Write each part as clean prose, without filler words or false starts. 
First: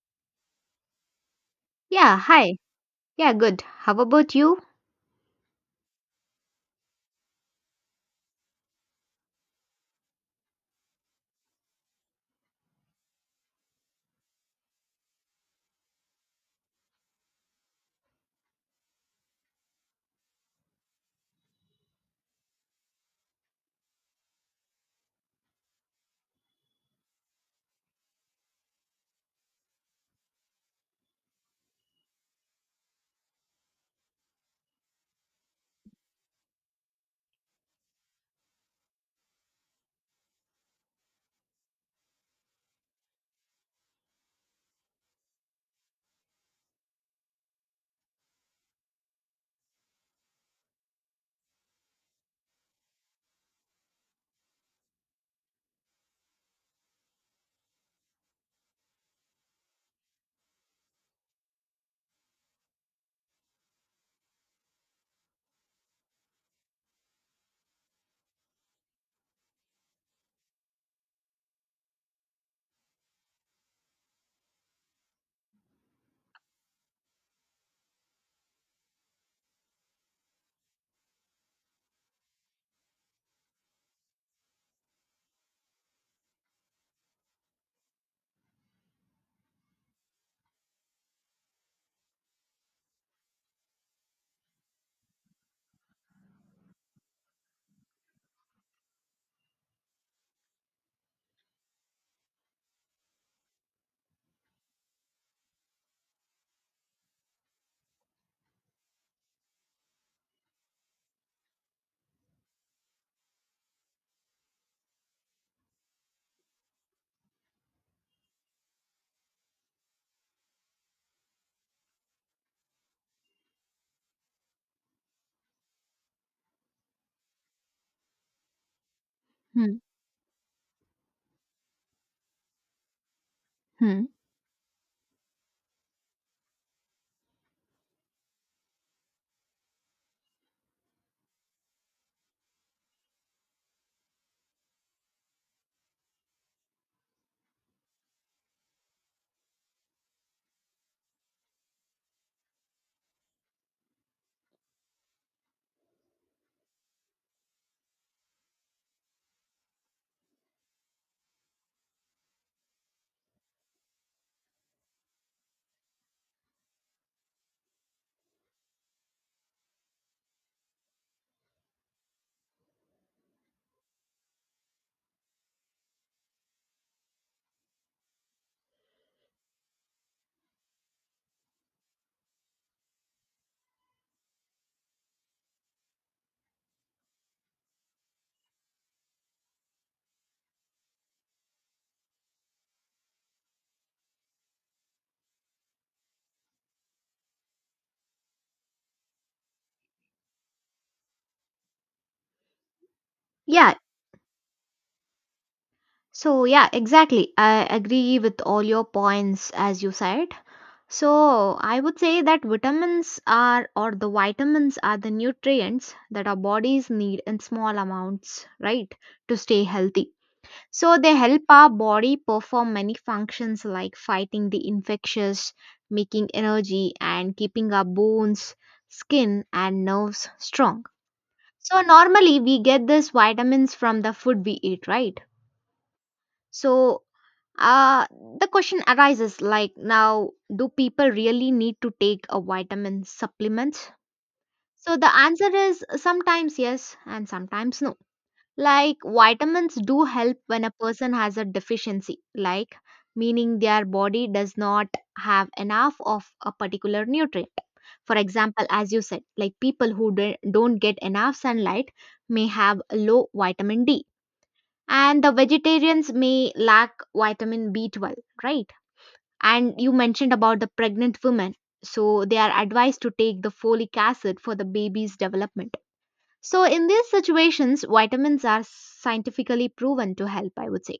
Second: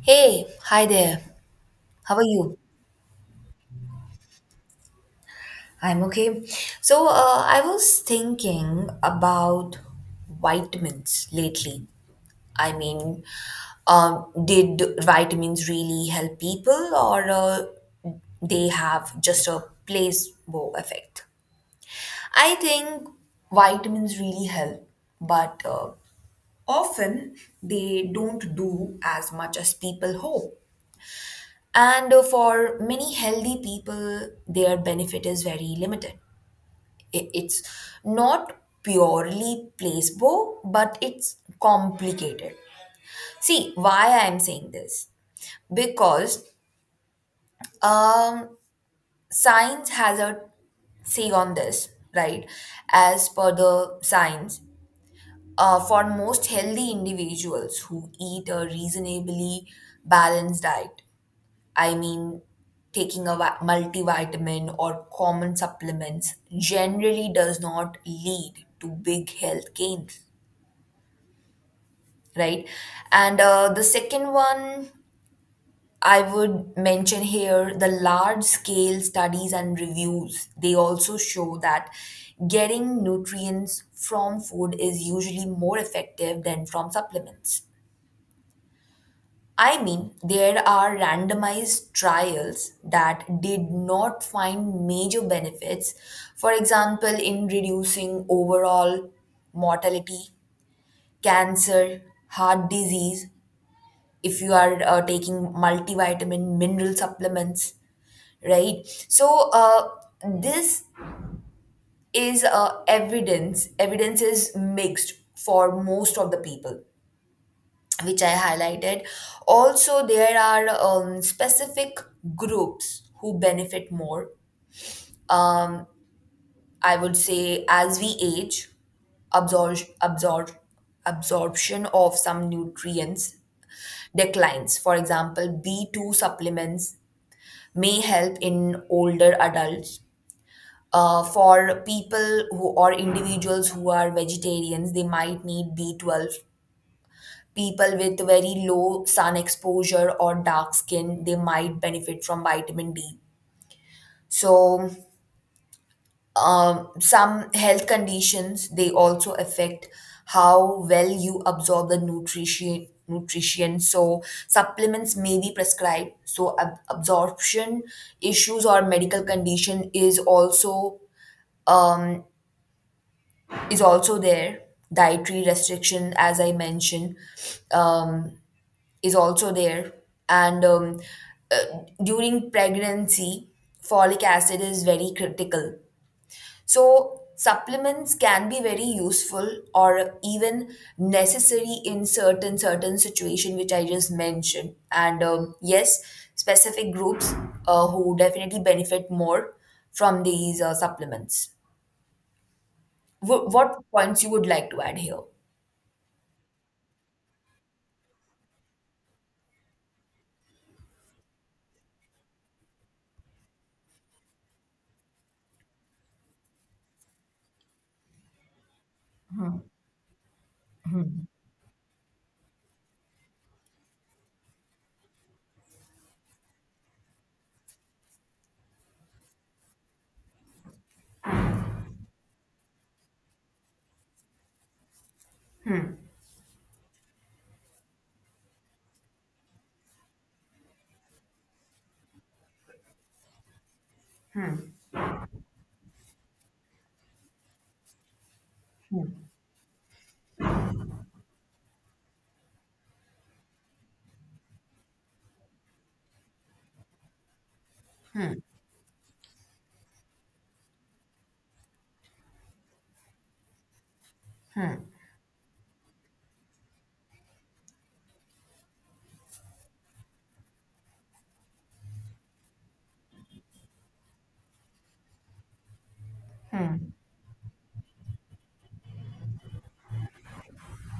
Hey, hi there. Yeah, How are hi. you? Yeah, good. How about you? I'm okay. So, I was thinking about vitamins lately. I mean, did vitamins really help people, or they have just a placebo effect? I think vitamins really help, but often they don't do as much as people hope. And for many healthy people, their benefit is very limited. It's not purely placebo, but it's complicated. See, why I'm saying this? Because um, science has a say on this, right? As per the science, for most healthy individuals who eat a reasonably balanced diet, I mean, taking a multivitamin or common supplements generally does not lead to big health gains, right? And the second one I would mention here the large scale studies and reviews, they also show that getting nutrients from food is usually more effective than from supplements. I mean, there are randomized trials that did not find major benefits, for example, in reducing overall mortality, cancer, heart disease, if you are taking multivitamin mineral supplements, right? So, this is evidence. Evidence is mixed for most of the people, which I highlighted. Also, there are specific groups who benefit more. Um, I would say as we age, Hmm. absorb, absorb, absorption of some nutrients Hmm. declines. For example, B2 supplements may help in older adults. For people who or individuals who are vegetarians, they might need B12. People with very low sun exposure or dark skin, they might benefit from vitamin D. So some health conditions, they also affect how well you absorb the nutrition, so supplements may be prescribed, so absorption issues or medical condition um, is also there. Dietary restriction, as I mentioned, um. is also there. And during pregnancy, folic acid is very critical, so supplements can be very useful or even necessary in certain situation, which I just mentioned. And yes, specific groups, who definitely benefit more from these supplements. Wh- Yeah. what points you would like to add here? So, yeah, exactly. I agree with all your points as you said. So, I would say that vitamins are or the vitamins are the nutrients that our bodies need in small amounts, right, to stay healthy. So, they help our body perform many functions like fighting the infectious, making energy and keeping our bones, skin and nerves strong. So normally we get these vitamins from the food we eat, right? So uh, the question arises like now, do people really need to take a vitamin supplement? So the answer is sometimes yes and sometimes no. Like vitamins do help when a person has a deficiency, like meaning their body does not have enough of a particular nutrient. For example, as you said, like people who don't get enough sunlight may have low vitamin D, and the vegetarians may lack vitamin B12, right? And you mentioned about the pregnant women, so they are advised to take the folic acid for the baby's development so, in these situations, vitamins are scientifically proven to help, I would say.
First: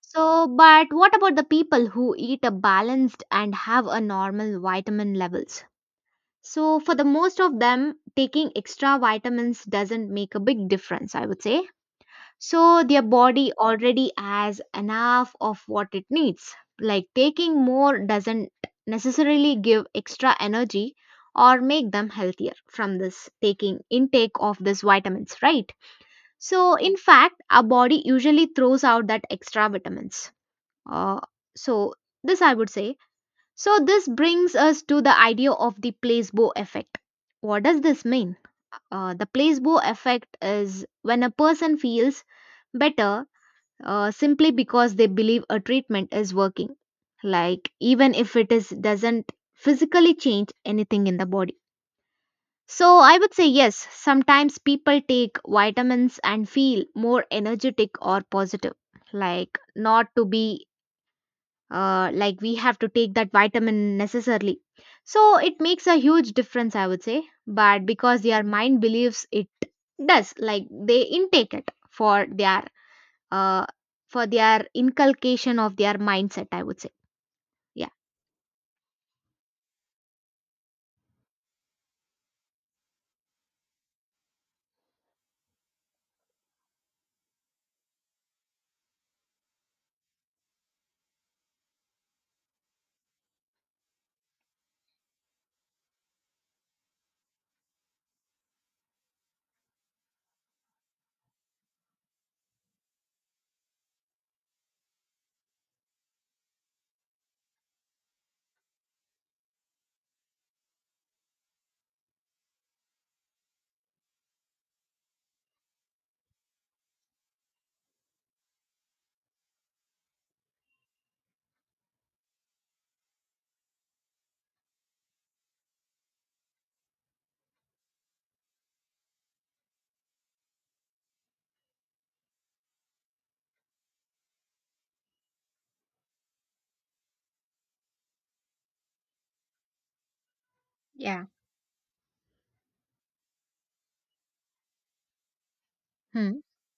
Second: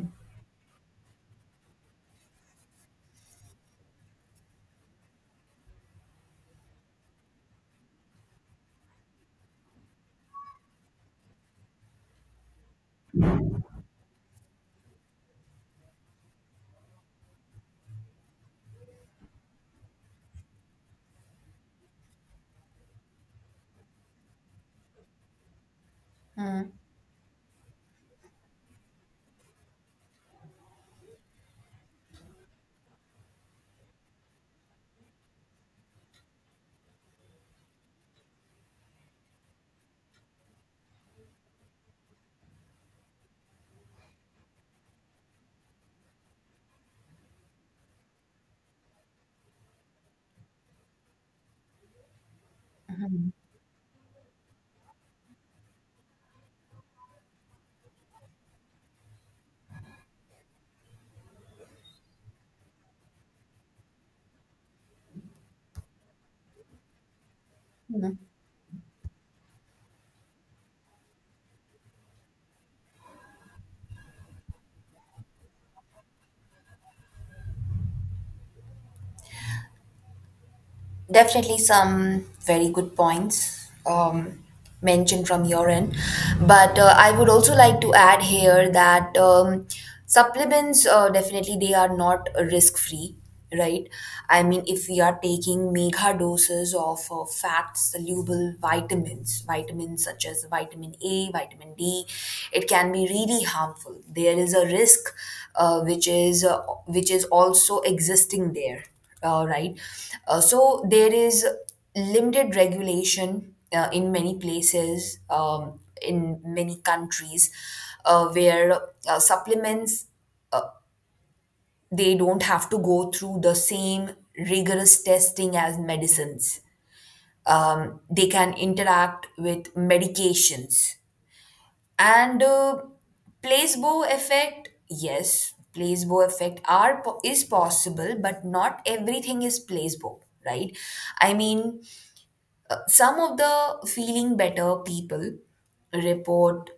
So, but what about the people who eat a balanced and have a normal vitamin levels? So, for the most of them, taking extra vitamins doesn't make a big difference, I would say. So, their body already has enough of what it needs. Like, taking more doesn't necessarily give extra energy or make them healthier from this taking intake of these vitamins, right? So, in fact, our body usually throws out that extra vitamins. Uh, so, this I would say. So, this brings us to the idea of the placebo effect. What does this mean? The placebo effect is when a person feels better simply because they believe a treatment is working, like even if it is doesn't physically change anything in the body. So I would say yes, sometimes people take vitamins and feel more energetic or positive. Like not to be like we have to take that vitamin necessarily. So it makes a huge difference, I would say. But because their mind believes it does, like they intake it uh, for their inculcation of their mindset, I would say. Yeah. Definitely some very good points mentioned from your end. But I would also like to add here that supplements, definitely they are not risk free, right? I mean, if we are taking mega doses of fat soluble vitamins, vitamins such as vitamin A, vitamin D, it can be really harmful. There is a risk which is also existing there, right? So there is limited regulation in many places, in many countries, where supplements uh, they don't have to go through the same rigorous testing as medicines. They can interact with medications, and placebo effect, yes, placebo effect is possible, but not everything is placebo, right? Yeah. I mean, some of the feeling better people Hmm. report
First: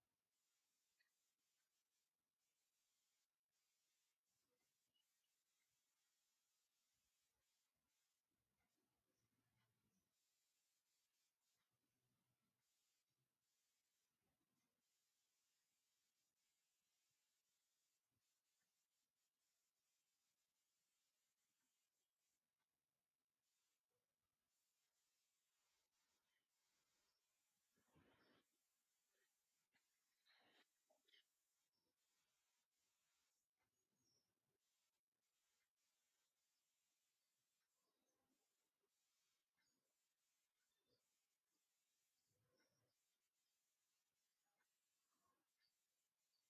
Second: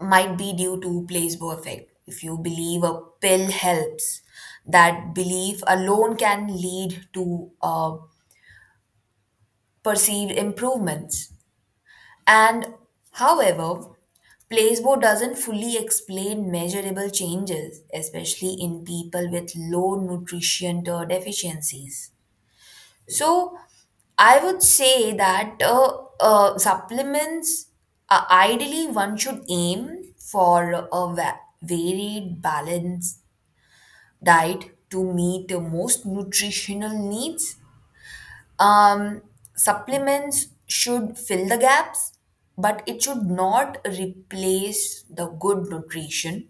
might be due to placebo effect. If you believe a pill helps, that belief alone can lead to perceived improvements. And however, placebo doesn't fully explain measurable changes, especially in people with low nutrition or deficiencies. So, I would say that supplements, ideally, one should aim for a varied, balanced diet to meet the most nutritional needs. um, Supplements should fill the gaps, but it should not replace the good nutrition.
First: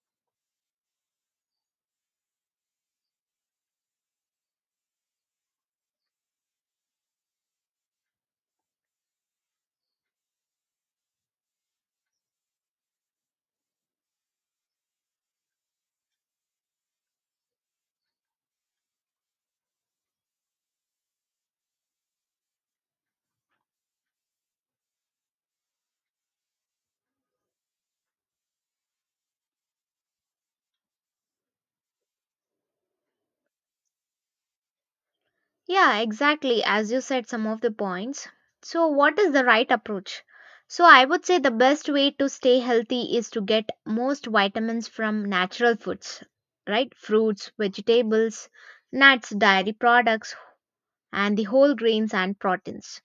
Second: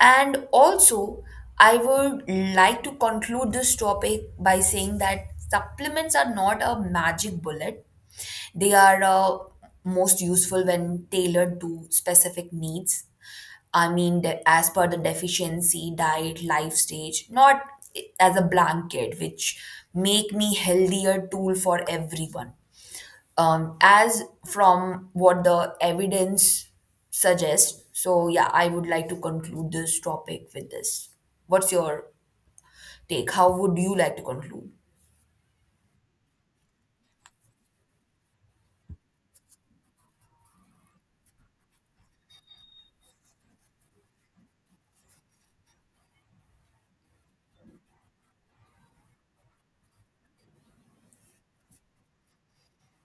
And also, I would like to conclude this topic by saying that supplements are not a magic bullet. They are most useful when tailored to specific needs. I mean, as per the deficiency, diet, life stage, not as a blanket, which make me healthier tool for everyone, as from what the evidence suggests. So, yeah, I would like to conclude this topic with this. What's your take? How would you like to conclude? Yeah, exactly. As you said, some of the points. So, what is the right approach? So, I would say the best way to stay healthy is to get most vitamins from natural foods, right? Fruits, vegetables, nuts, dairy products, and the whole grains and proteins.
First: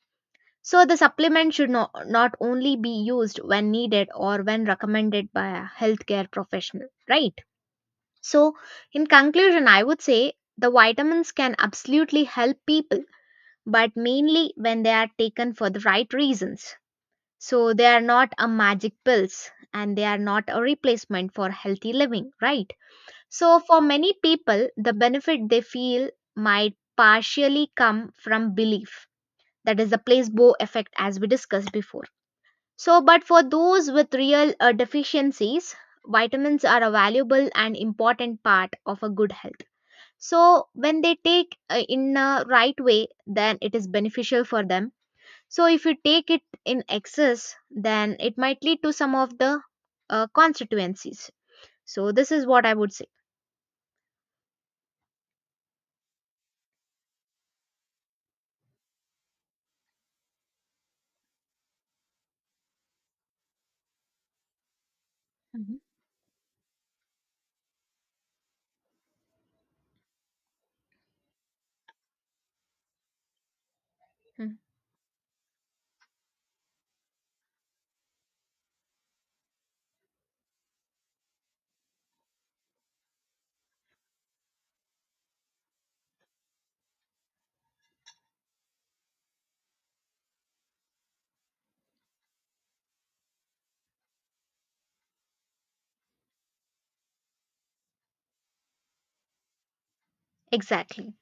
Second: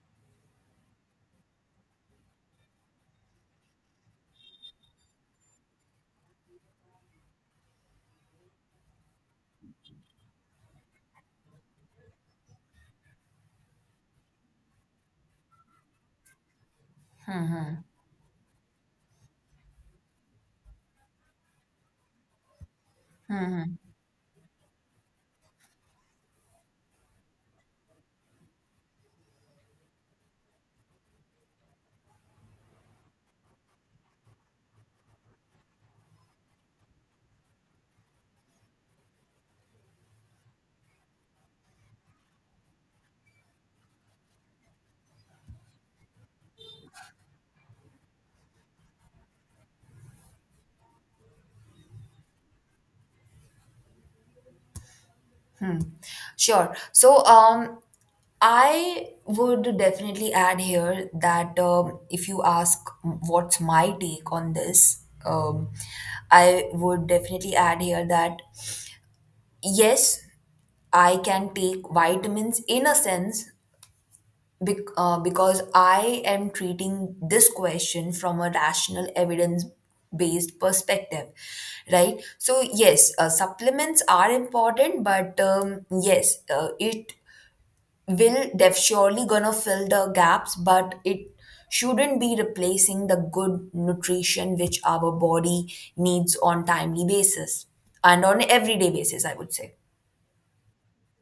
So, the supplement should not only be used when needed or when recommended by a healthcare professional, right? So, in conclusion, I would say the vitamins can absolutely help people but mainly when they are taken for the right reasons. So they are not a magic pills and they are not a replacement for healthy living, right? So for many people, the benefit they feel might partially come from belief. That is the placebo effect as we discussed before. So but for those with real deficiencies, vitamins are a valuable and important part of a good health so when they take in a right way then it is beneficial for them so if you take it in excess, then it might lead to some of the constituencies. So this is what I would say. Sure. So, I would definitely add here that if you ask what's my take on this, Mhm. I would definitely add here that yes, I can take vitamins in a sense. Hmm, Because I am treating this question from a rational evidence based perspective, right? So, yes, supplements are important, but yes, it will surely gonna fill the gaps, but it shouldn't be replacing the good nutrition which our body needs on timely basis and on everyday basis, I would say. exactly.